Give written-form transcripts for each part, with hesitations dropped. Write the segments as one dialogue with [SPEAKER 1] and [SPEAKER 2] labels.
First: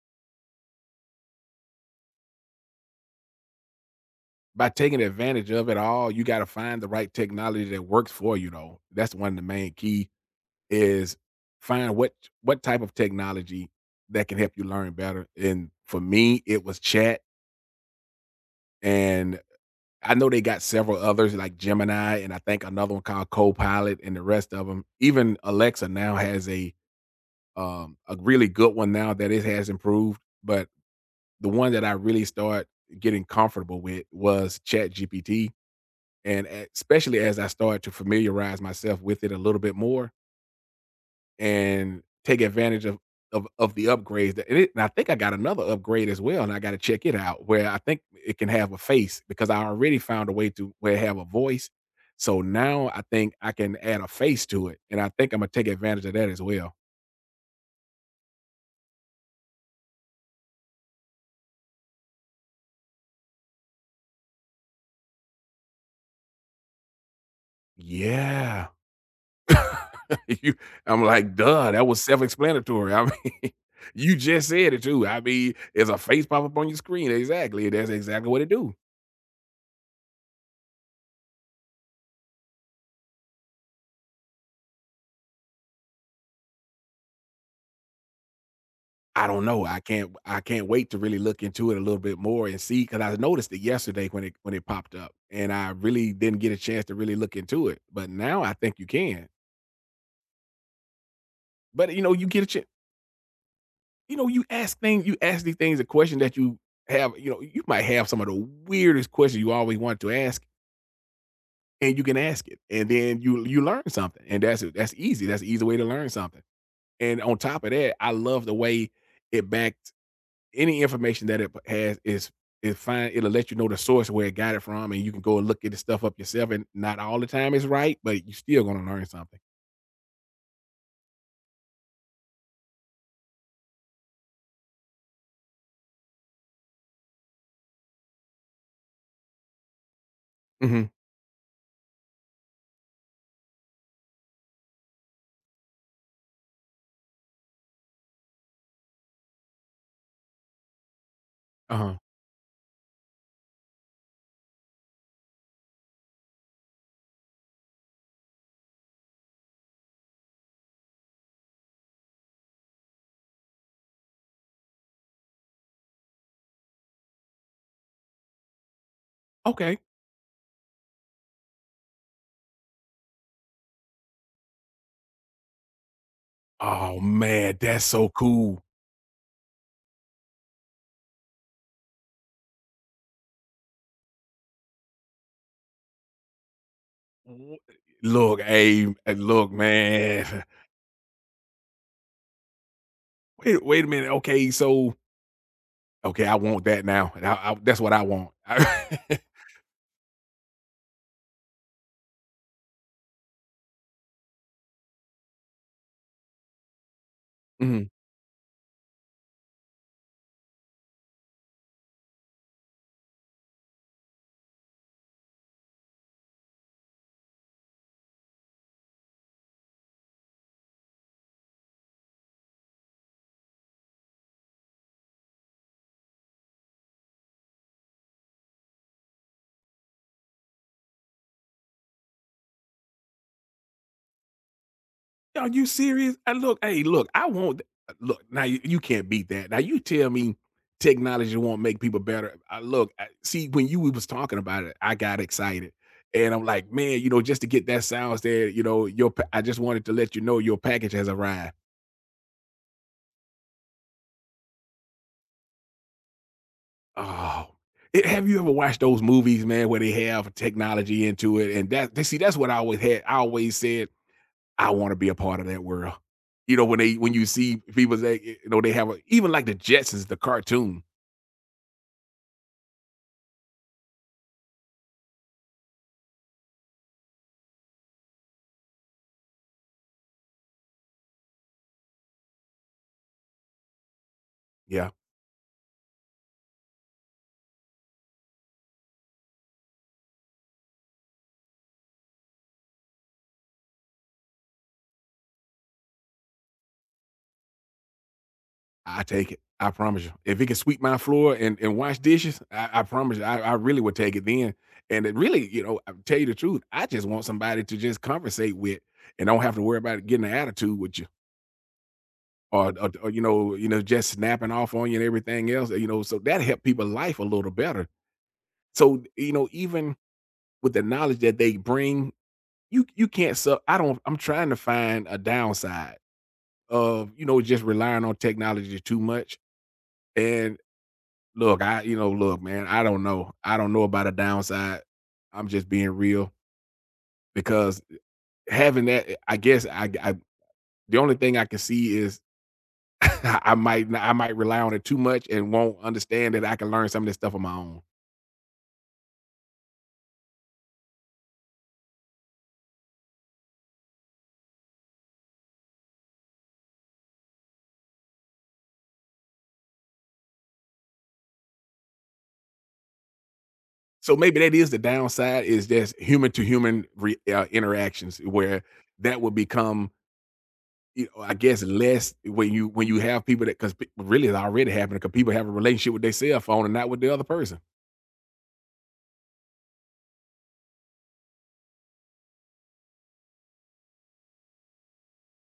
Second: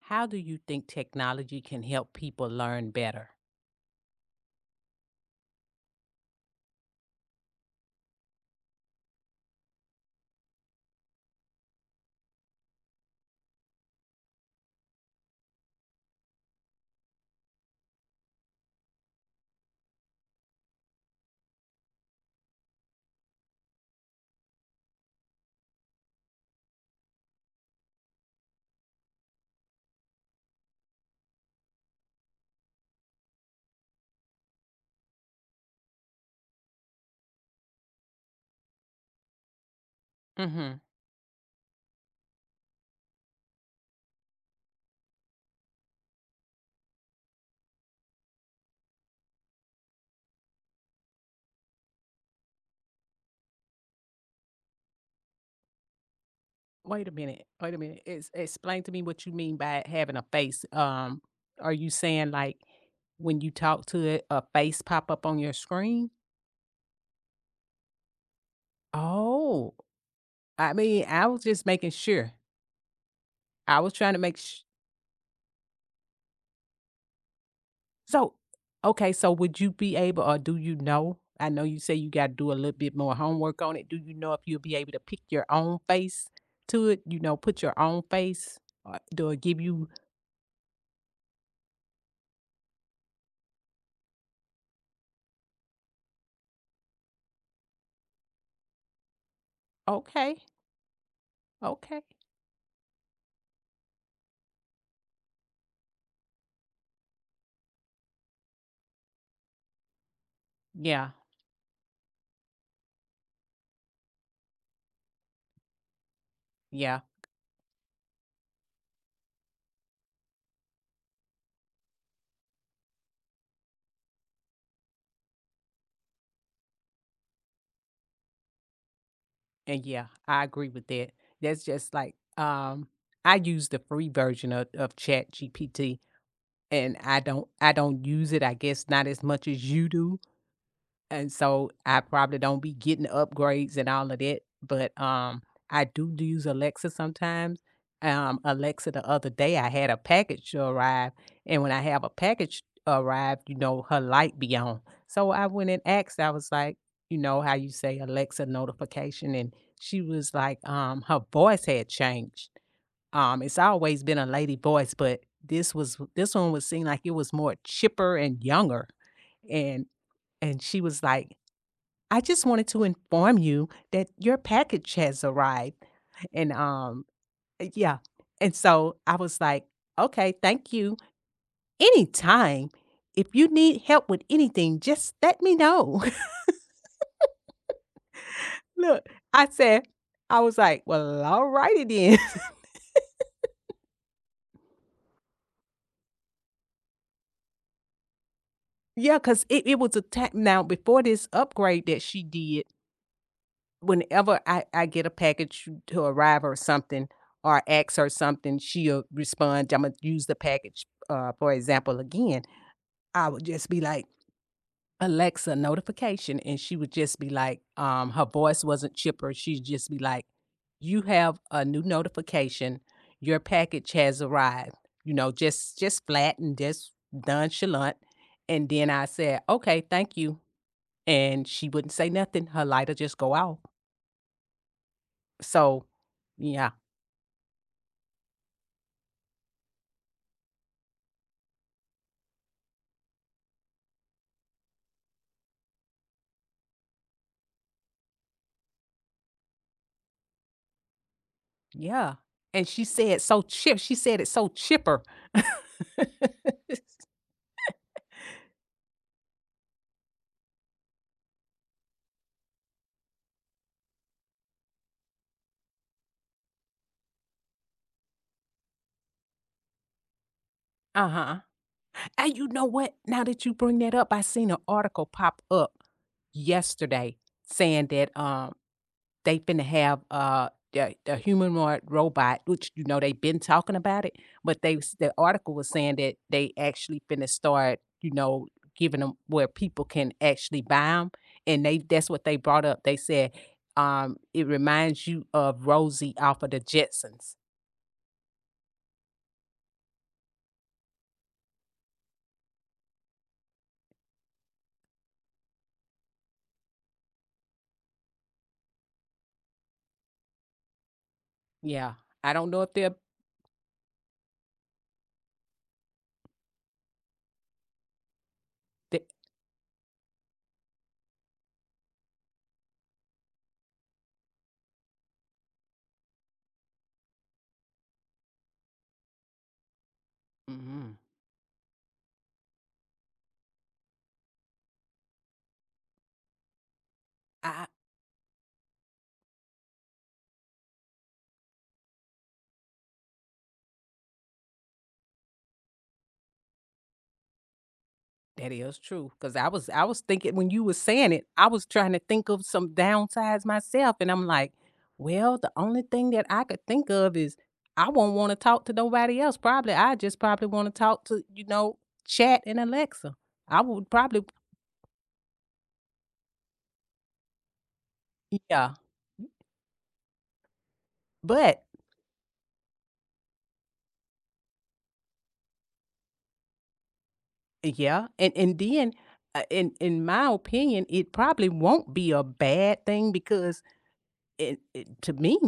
[SPEAKER 1] How do you think technology can help people learn better?
[SPEAKER 2] By taking advantage of it all, you gotta find the right technology that works for you, though. That's one of the main key is find what type of technology that can help you learn better, and for me, it was chat, and I know they got several others like Gemini, and I think another one called Copilot, and the rest of them. Even Alexa now has a really good one now that it has improved, but the one that I really start getting comfortable with was Chat GPT. And e especially as I started to familiarize myself with it a little bit more
[SPEAKER 1] Hmm.
[SPEAKER 2] and take advantage of of the upgrades that and it and I think I got another upgrade as well, and I gotta check it out where I think it can have a face because I already found a way to where it have a voice. So now I think I can add a face to it, and I think Imma take advantage of that as well.
[SPEAKER 1] Wait a minute. Wait a minute. Explain to me what you mean by having a face. Are you saying like when you talk to it, a face pop up on your screen?
[SPEAKER 2] Yeah.
[SPEAKER 1] Oh,
[SPEAKER 2] You
[SPEAKER 1] I
[SPEAKER 2] I'm
[SPEAKER 1] mean, I
[SPEAKER 2] like,
[SPEAKER 1] was just
[SPEAKER 2] "Duh, that
[SPEAKER 1] making
[SPEAKER 2] was
[SPEAKER 1] sure.
[SPEAKER 2] self-explanatory." I mean,
[SPEAKER 1] I was trying
[SPEAKER 2] you
[SPEAKER 1] to make.
[SPEAKER 2] just said it too. I mean, there's a face pop up on your screen. Exactly. That's exactly
[SPEAKER 1] So,
[SPEAKER 2] what it do.
[SPEAKER 1] okay, so would you be able or do you know? I know you say you got to do a little bit more homework on it. Do you know if you'll be able to pick your own face to it? You know, put your own face or
[SPEAKER 2] I
[SPEAKER 1] do it
[SPEAKER 2] don't
[SPEAKER 1] give
[SPEAKER 2] know.
[SPEAKER 1] you,
[SPEAKER 2] I can't wait to really look into it a little bit more and see because I noticed it yesterday when it popped up and I really didn't get a chance to really look into it. But now I think you can.
[SPEAKER 1] okay,
[SPEAKER 2] But
[SPEAKER 1] okay.
[SPEAKER 2] you get a chance, you ask things, you ask these things a question that you have, you might have some of the weirdest questions you always want to ask,
[SPEAKER 1] Yeah,
[SPEAKER 2] and you can ask it. And then you learn something. And that's easy. That's an easy way to learn something.
[SPEAKER 1] yeah.
[SPEAKER 2] And on top of that, I love the way it back any information that it has is fine. It'll let you know the source where it got it from, and you can go and look at the stuff up yourself. And not all the time is right, but you're still gonna learn something.
[SPEAKER 1] And yeah, I agree with that. That's just like, I use the free version of Chat GPT and I don't use it, I guess not as much as you do.
[SPEAKER 2] Hmm.
[SPEAKER 1] And so I probably don't be getting upgrades and all of that, but, I do use Alexa sometimes. Alexa the other day, I had a package to arrive, and when
[SPEAKER 2] Uh
[SPEAKER 1] I
[SPEAKER 2] huh.
[SPEAKER 1] have a package arrive, you know, her light be on. So I went and asked, I was like, you know, how you say Alexa notification, and she was like, her voice had changed. It's always been a lady voice, but this was this one was seemed like it was more chipper and younger,
[SPEAKER 2] Okay.
[SPEAKER 1] and and she was like, I just wanted to inform you that your package has arrived." And,
[SPEAKER 2] Oh man,
[SPEAKER 1] eh,
[SPEAKER 2] that's
[SPEAKER 1] yeah.
[SPEAKER 2] so
[SPEAKER 1] And
[SPEAKER 2] cool.
[SPEAKER 1] so I was like, "Okay, thank you. Anytime. If you need help with anything, just let me know."
[SPEAKER 2] Wh- Look, hey,
[SPEAKER 1] Look, I
[SPEAKER 2] look,
[SPEAKER 1] said I
[SPEAKER 2] man.
[SPEAKER 1] was like, "Well, alrighty then."
[SPEAKER 2] Wait, wait a minute. Okay, so okay, I want that now. That's what I want.
[SPEAKER 1] Yeah, cause it was a ta now before this upgrade that she did, whenever I get a package to arrive or something or
[SPEAKER 2] Mhm.
[SPEAKER 1] ask her something, she'll respond, Imma use the package, for example again. I would just be like, "Alexa, notification," and she would just be like, her voice wasn't chipper, she'd just be like, "You have a new notification. Your package has arrived." You know, just flat and just nonchalant, and then I said, "Okay, thank you," and she wouldn't say nothing, her lighter just go off.
[SPEAKER 2] Are you
[SPEAKER 1] So,
[SPEAKER 2] serious? And look,
[SPEAKER 1] yeah,
[SPEAKER 2] hey, look, I won't look now. You can't beat that. Now you tell me technology won't make people better. See when you we was talking about it, I got excited, and I'm like, man, just to get that sounds there, your I just wanted to let you know your package has arrived.
[SPEAKER 1] yeah, and she said so chip she said it so chipper.
[SPEAKER 2] Oh, have you ever watched those movies, man, where they have technology into it, and that they see that's what I always had. I always said I want to be a part of that world. You know, when they when you see people that you know they have a, even like the Jetsons, the cartoon.
[SPEAKER 1] Uh-huh. And you know what? Now that you bring that up, I seen an article pop up yesterday saying that they finna have the humanoid robot, which you know they've been talking about it, but they
[SPEAKER 2] Yeah,
[SPEAKER 1] was- the article was saying that they actually finna start, you know, giving them where people can actually buy them, and they that's what they brought up. They said it reminds you of Rosie off of the Jetsons.
[SPEAKER 2] I take it. I promise you. If it can sweep my floor and, wash dishes, I promise you, I really would take it then. And it really, you know, I tell you the truth, I just want somebody to just conversate with and don't have to worry about getting an attitude with you
[SPEAKER 1] Yeah, I don't know if
[SPEAKER 2] or, or,
[SPEAKER 1] they're.
[SPEAKER 2] or, you know, just snapping off on you and everything else. You know, so that help people life a little better.
[SPEAKER 1] They,
[SPEAKER 2] So, you know, even with the knowledge that they bring, you can't sub I don't I'm trying to find a downside of, you know, just relying on technology too much. And
[SPEAKER 1] mhm.
[SPEAKER 2] look, look, man, I don't know. I don't know about a downside. I'm just being real because having that, I guess I the only thing I can see is I might not I might rely on it too much and won't understand that I can learn some of this stuff on my own.
[SPEAKER 1] That is true, cause I was thinking when you were saying it, I was trying to think of some downsides myself, and I'm like, "Well, the only thing that I could think of is I won't wanna talk to nobody else, probably, I just probably wanna talk to, you know, Chat and Alexa. I would
[SPEAKER 2] So
[SPEAKER 1] probably."
[SPEAKER 2] maybe that is the downside is just human to human re interactions where
[SPEAKER 1] Yeah,
[SPEAKER 2] that would become you know, I guess
[SPEAKER 1] but
[SPEAKER 2] less when you have people that because really it's already happening because people have a relationship with their cell phone and not with the other person.
[SPEAKER 1] yeah, and then, in my opinion, it probably won't be a bad thing because it to me,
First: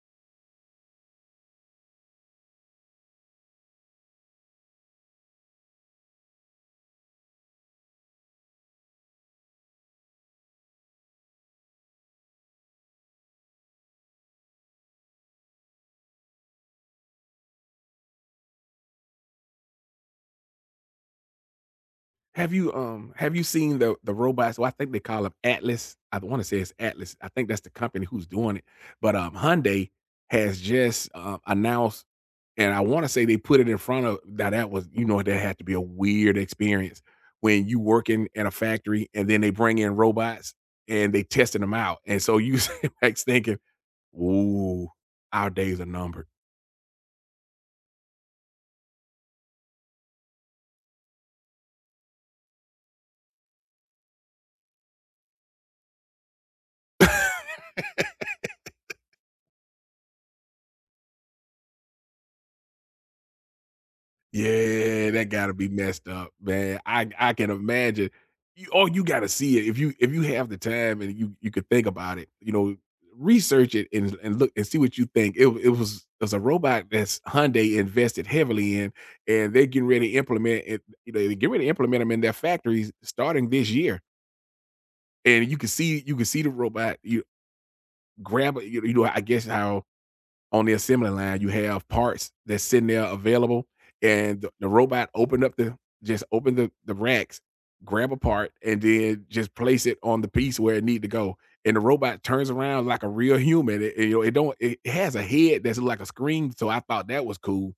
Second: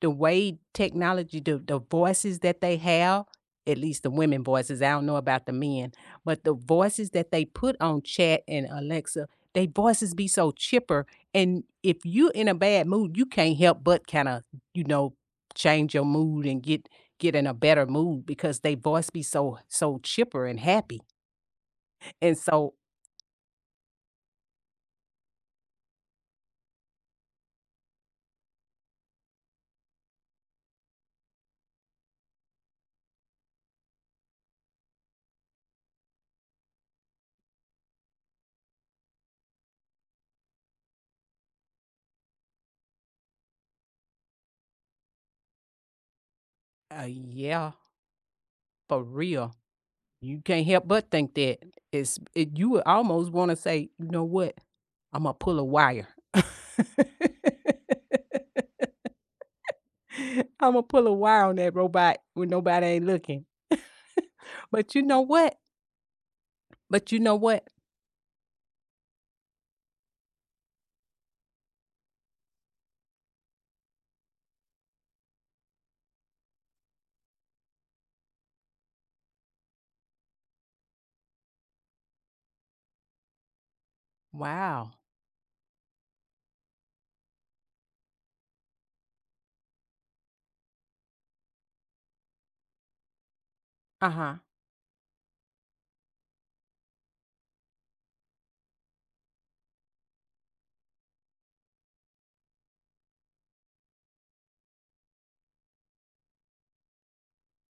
[SPEAKER 1] the way technology, the voices that they have, at least the women voices, I don't know about the men, but the voices that they put on chat and Alexa, they voices be so chipper. And if you in a bad mood, you can't help but kind of, you know, change your mood and get in a better mood because they voice be so chipper and happy. And so
[SPEAKER 2] Have you seen the robots? Well, I think they call them Atlas. I want to say it's Atlas. I think that's the company who's doing it. But Hyundai has just announced, and I want to say they put it in front of now. That was, you know, that had to be a weird experience when you working in a factory and then they bring in robots and they testing them out, and so you like thinking, "Ooh, our days are numbered."
[SPEAKER 1] yeah, for real. You can't help but think that it's it you would almost wanna say, "You know what? Imma pull a wire." "Imma pull a wire on that robot when nobody ain't looking." But you
[SPEAKER 2] Yeah,
[SPEAKER 1] know
[SPEAKER 2] that gotta
[SPEAKER 1] what?
[SPEAKER 2] be messed up, man.
[SPEAKER 1] But you
[SPEAKER 2] I
[SPEAKER 1] know
[SPEAKER 2] can
[SPEAKER 1] what?
[SPEAKER 2] imagine. You all you gotta see it if you have the time and you could think about it, you know, research it and look and see what you think. It w it was a robot that's Hyundai invested heavily in, and they're getting ready to implement it, you know, they get ready to implement them in their factories starting this year.
[SPEAKER 1] Wow.
[SPEAKER 2] And you can see the robot, you grab it. You know, I guess how on the assembly line, you have parts that's sitting there available,
[SPEAKER 1] Uh-huh.
[SPEAKER 2] and the robot opened up the just open the racks, grab a part, and then just place it on the piece where it need to go. And the robot turns around like a real human. You know, it don't. It has a head that's like a screen. So I thought that was cool.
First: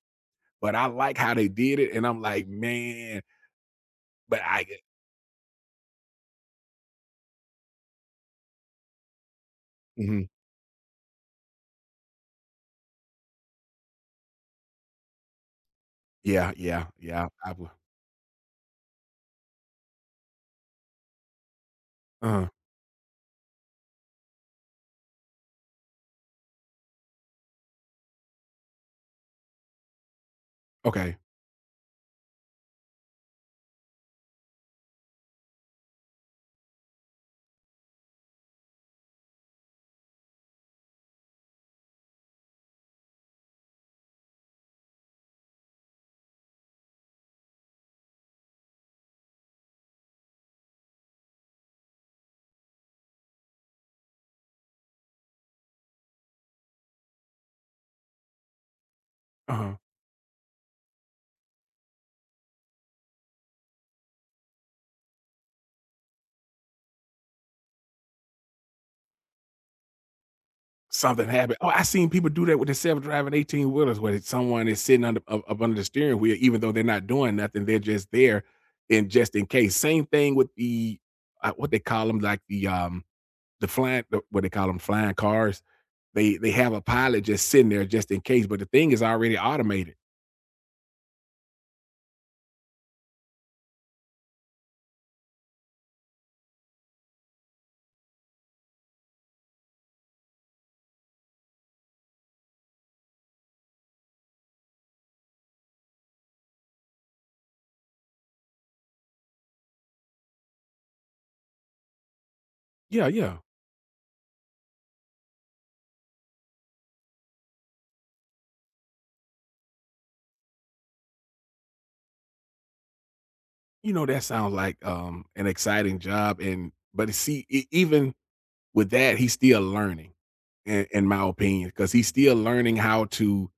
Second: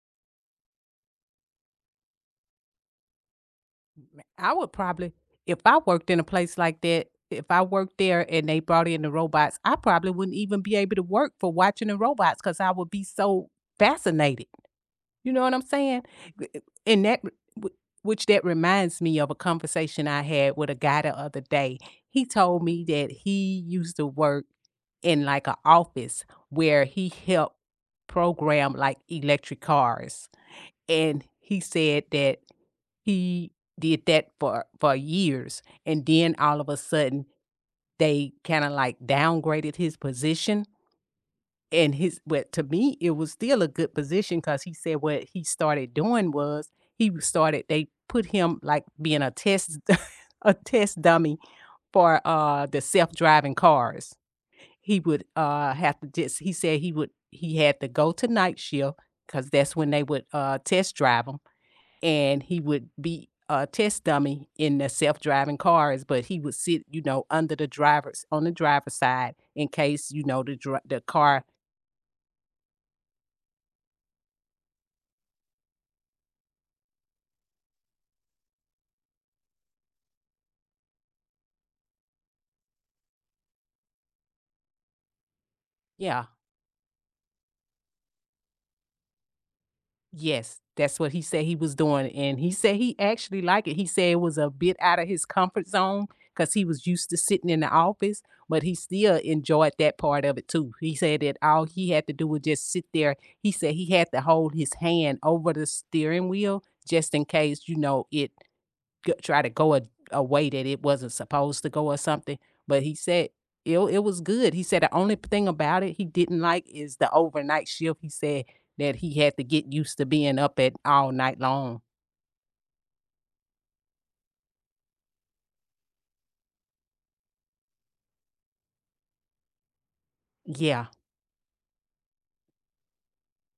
[SPEAKER 2] But I like how they did it, and I'm like, man. But
[SPEAKER 1] I
[SPEAKER 2] I,
[SPEAKER 1] would probably if I worked in a place like that, if I worked there and they brought in the robots, I probably
[SPEAKER 2] Mhm.
[SPEAKER 1] wouldn't even be able to work for watching the robots because I would be so fascinated. You know what I'm saying?
[SPEAKER 2] yeah,
[SPEAKER 1] Eh,
[SPEAKER 2] yeah,
[SPEAKER 1] and that
[SPEAKER 2] yeah. I would.
[SPEAKER 1] which that reminds me of a conversation I had with a guy the other day. He
[SPEAKER 2] Uh,
[SPEAKER 1] told me that he used to work in, like, an office where he helped program, like, electric cars,
[SPEAKER 2] okay.
[SPEAKER 1] and he said that he did that for years, and then all of a sudden, they kinda, like, downgraded his position and his but to me, it was still a good position because he said what he started doing was he started they put him, like, being a test a test dummy for, the self-driving cars. He would, have to just he said he would he had to go to night shift because
[SPEAKER 2] Uh-huh.
[SPEAKER 1] that's when they would, test drive 'em, and he would be a test dummy in the self-driving cars, but he would sit, you know, under the driver's on the driver's side in case, you know, the
[SPEAKER 2] Something
[SPEAKER 1] car
[SPEAKER 2] happened. Oh, I seen people do that with the self-driving 18 wheelers where it's someone is sitting under up under the steering wheel, even though they're not doing nothing, they're just there in just in case. Same thing with the, what they call them, like the flying the what they call them, flying cars.
[SPEAKER 1] yeah.
[SPEAKER 2] They have a pilot just sitting there just in case, but the thing is already automated.
[SPEAKER 1] Yes, that's what he said he was doing, and he said he actually liked it. He said it was a bit out of his comfort zone because he was used to sitting in the office, but he still enjoyed that part of it too. He said that all he had to do was just sit there. He said he had to hold his hand over the steering wheel just in case, you know, it g try to go a way that it wasn't supposed to go or something, but he
[SPEAKER 2] Yeah,
[SPEAKER 1] said
[SPEAKER 2] yeah.
[SPEAKER 1] it it was good. He said the only thing about it he didn't like is the overnight shift. He said that he had to get used to being up at all night long.
[SPEAKER 2] You know, that sounds like, an exciting job and but see, e even with that, he's still learning,
[SPEAKER 1] Yeah,
[SPEAKER 2] in my opinion, because he's still learning how to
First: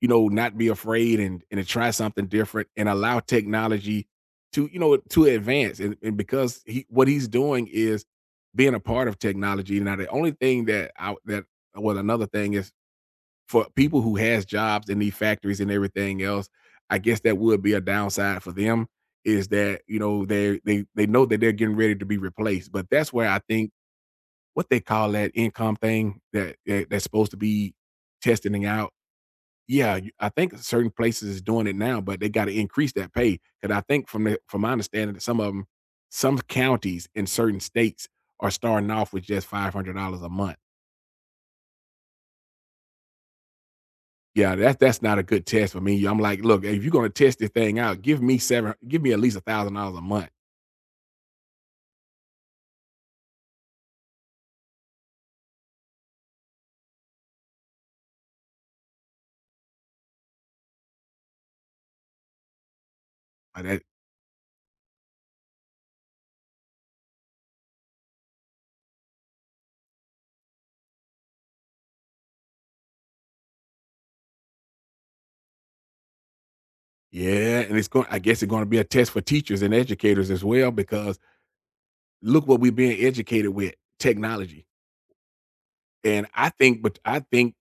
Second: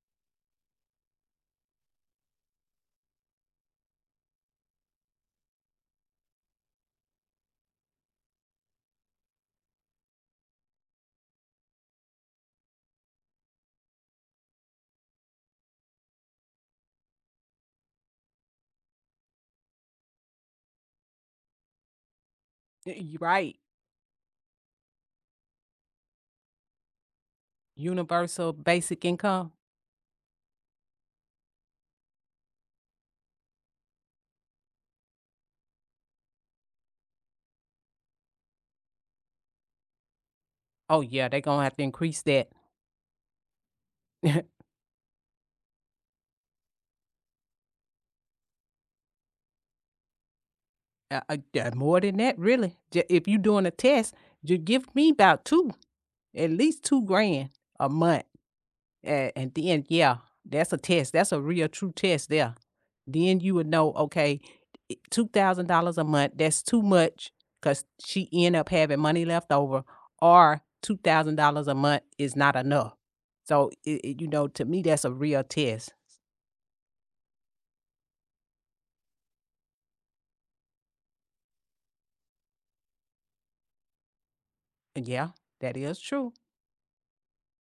[SPEAKER 2] you know, not be afraid and to try something different and allow technology to, you know, to advance. And, because he what he's doing is being a part of technology. Now, the only thing that I that well, another thing is for people who has jobs in these factories and everything else, I guess that would be a downside for them is that you know they know that they're getting ready to be replaced. But
[SPEAKER 1] y
[SPEAKER 2] that's
[SPEAKER 1] you
[SPEAKER 2] where I
[SPEAKER 1] right.
[SPEAKER 2] think what they call that income thing that's supposed to be
[SPEAKER 1] Universal
[SPEAKER 2] testing out.
[SPEAKER 1] basic income?
[SPEAKER 2] Yeah, you I think certain places is doing it now, but they gotta increase that pay. Cause I think from the from my understanding that some counties in certain states are starting off with just $500 a month.
[SPEAKER 1] Oh, yeah, they are gonna have to increase that.
[SPEAKER 2] Yeah, that's not a good test for me. I'm like, "Look, if you're gonna test this thing out, give me at least $1,000 a month."
[SPEAKER 1] Yeah, more than that, really. J if you are doing a test, just give me about 2, at least 2 grand a month. And then, yeah, that's a test. That's a real true test there. Then you
[SPEAKER 2] Like
[SPEAKER 1] would
[SPEAKER 2] that,
[SPEAKER 1] know, okay, $2,000 a month, that's too much because she end up having money left over, or $2,000 a month is not enough. So, it- you know, to me, that's a real test.
[SPEAKER 2] yeah, and it's going. I guess it's gonna be a test for teachers and educators as well because look what we're being educated with, technology,
[SPEAKER 1] And yeah, that is
[SPEAKER 2] and
[SPEAKER 1] true.
[SPEAKER 2] I think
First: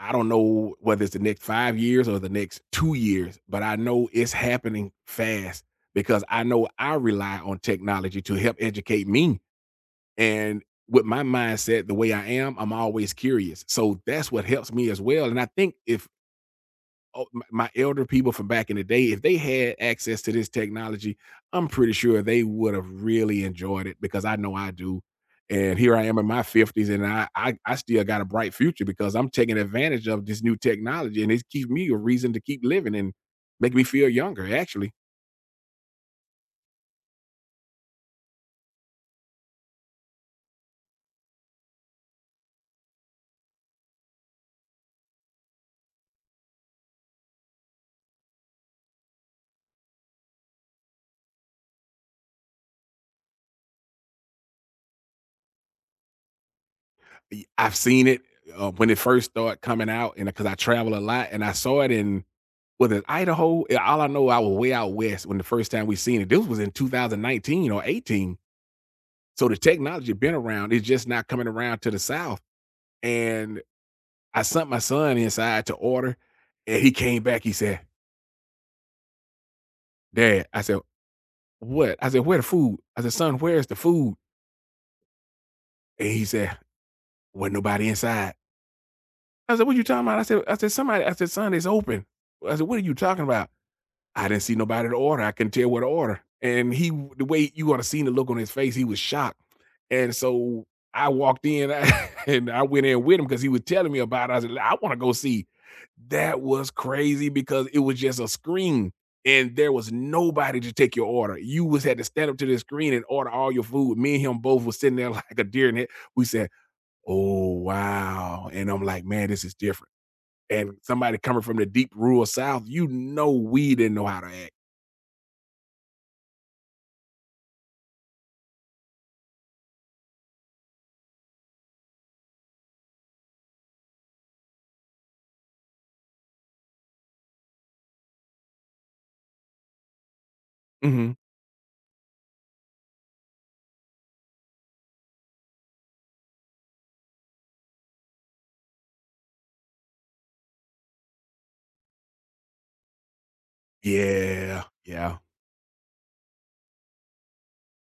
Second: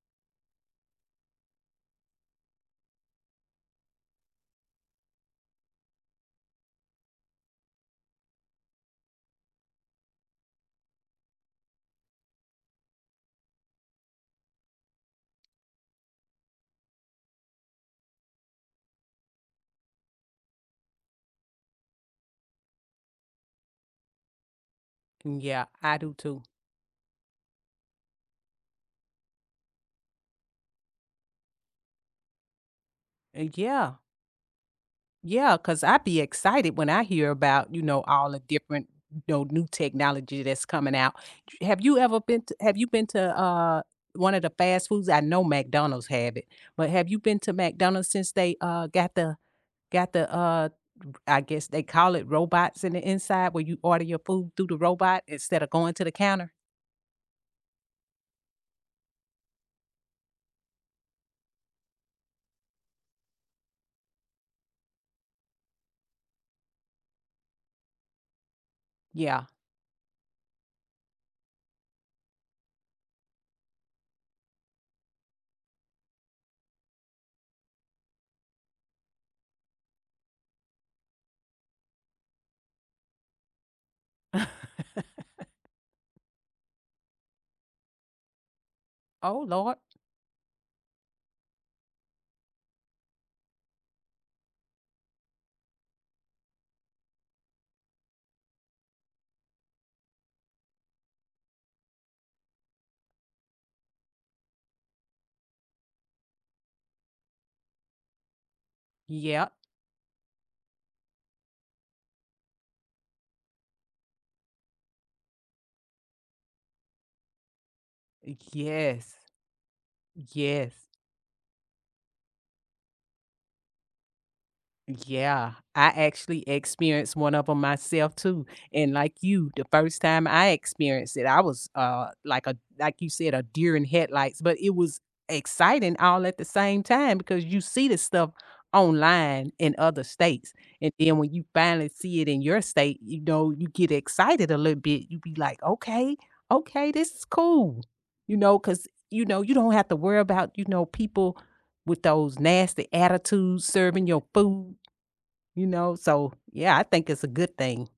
[SPEAKER 2] I don't know whether it's the next 5 years or the next 2 years, but I know it's happening fast because I know I rely on technology to help educate me, and with my mindset the way I am, I'm always curious, so that's what helps me as well, and I think if my elder people from back in the day, if they had access to this technology, I'm pretty sure they would have really enjoyed it because I know I do.
[SPEAKER 1] And yeah,
[SPEAKER 2] And
[SPEAKER 1] I
[SPEAKER 2] here I
[SPEAKER 1] do
[SPEAKER 2] am in
[SPEAKER 1] too.
[SPEAKER 2] my 50s, and I still got a bright future because I'm taking advantage of this new technology, and it gives me a reason to keep living and
[SPEAKER 1] And
[SPEAKER 2] make me
[SPEAKER 1] yeah.
[SPEAKER 2] feel younger. Actually,
[SPEAKER 1] Yeah, cause 'cause I'd be excited when I hear about, you know, all the different, you know, new technology that's coming out. J have you ever been to have you been to, one of the fast foods? I know McDonald's have it, but have you been to McDonald's since they, got the, I guess they call it robots in the inside where you order your food through the robot instead of going to the counter?
[SPEAKER 2] I've seen it when it first started coming out, and because I travel a lot, and I saw it in was it Idaho? Yeah, all I know, I was way out west when the first time we seen it. This was in 2019 or 18.
[SPEAKER 1] Yeah.
[SPEAKER 2] So the technology been around, it's just not coming around to the South. And I sent my son inside to order, and he came back. He said, "Dad," I said, "What?" I said, "Where the food?" I said, "Son, where's the food?" And he said, "Wasn't nobody inside."
[SPEAKER 1] Oh,
[SPEAKER 2] I said, "What
[SPEAKER 1] lord.
[SPEAKER 2] you talking about?" "I said somebody." I said, "Son, it's open." I said, "What are you talking about? I didn't see nobody to order. I couldn't tell what to order." And he the way you oughta seen the look on his face, he was shocked. And so I walked in, and I went in with him because he was telling me about it. I said, I wanna go see." That was crazy because it was just a screen,
[SPEAKER 1] Yep.
[SPEAKER 2] and there was nobody to take your order. You was had to stand up to the screen and order all your food. Me and him both was sitting there like a deer in it we said, "Oh, wow." And I'm like,
[SPEAKER 1] Yes.
[SPEAKER 2] "Man, this is different." And
[SPEAKER 1] Yes.
[SPEAKER 2] somebody coming from the deep rural South, you know we didn't know how to act.
[SPEAKER 1] Yeah, I actually experienced one of them myself too, and like you, the first time I experienced it, I was, like a like you said, a deer in headlights, but it was exciting all at the same time because you see this stuff online in other states, and
[SPEAKER 2] Mhm.
[SPEAKER 1] then when you finally see it in your state, you know, you get excited a little bit, you be like, "Okay, okay, this is cool," you know, cause you know, you don't have to worry about, you know, people with those nasty attitudes serving your
[SPEAKER 2] Yeah,
[SPEAKER 1] food
[SPEAKER 2] yeah,
[SPEAKER 1] you know, so yeah, I think it's a good thing.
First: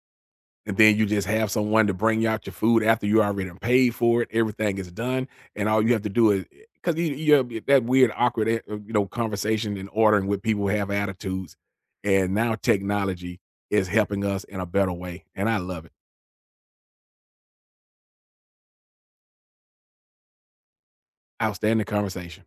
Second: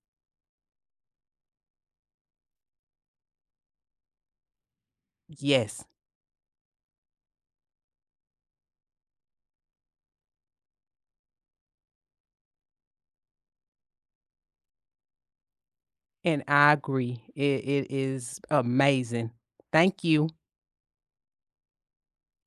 [SPEAKER 2] and then you just have someone to bring you out your food after you already done paid for it, everything is done, and all
[SPEAKER 1] Yes,
[SPEAKER 2] you have to do is 'cause you have that weird, awkward, you know, conversation and ordering with people who have attitudes, and now technology is helping us in a better way, and I love it.
[SPEAKER 1] and I agree. It is amazing. Thank you.
[SPEAKER 2] Outstanding conversation.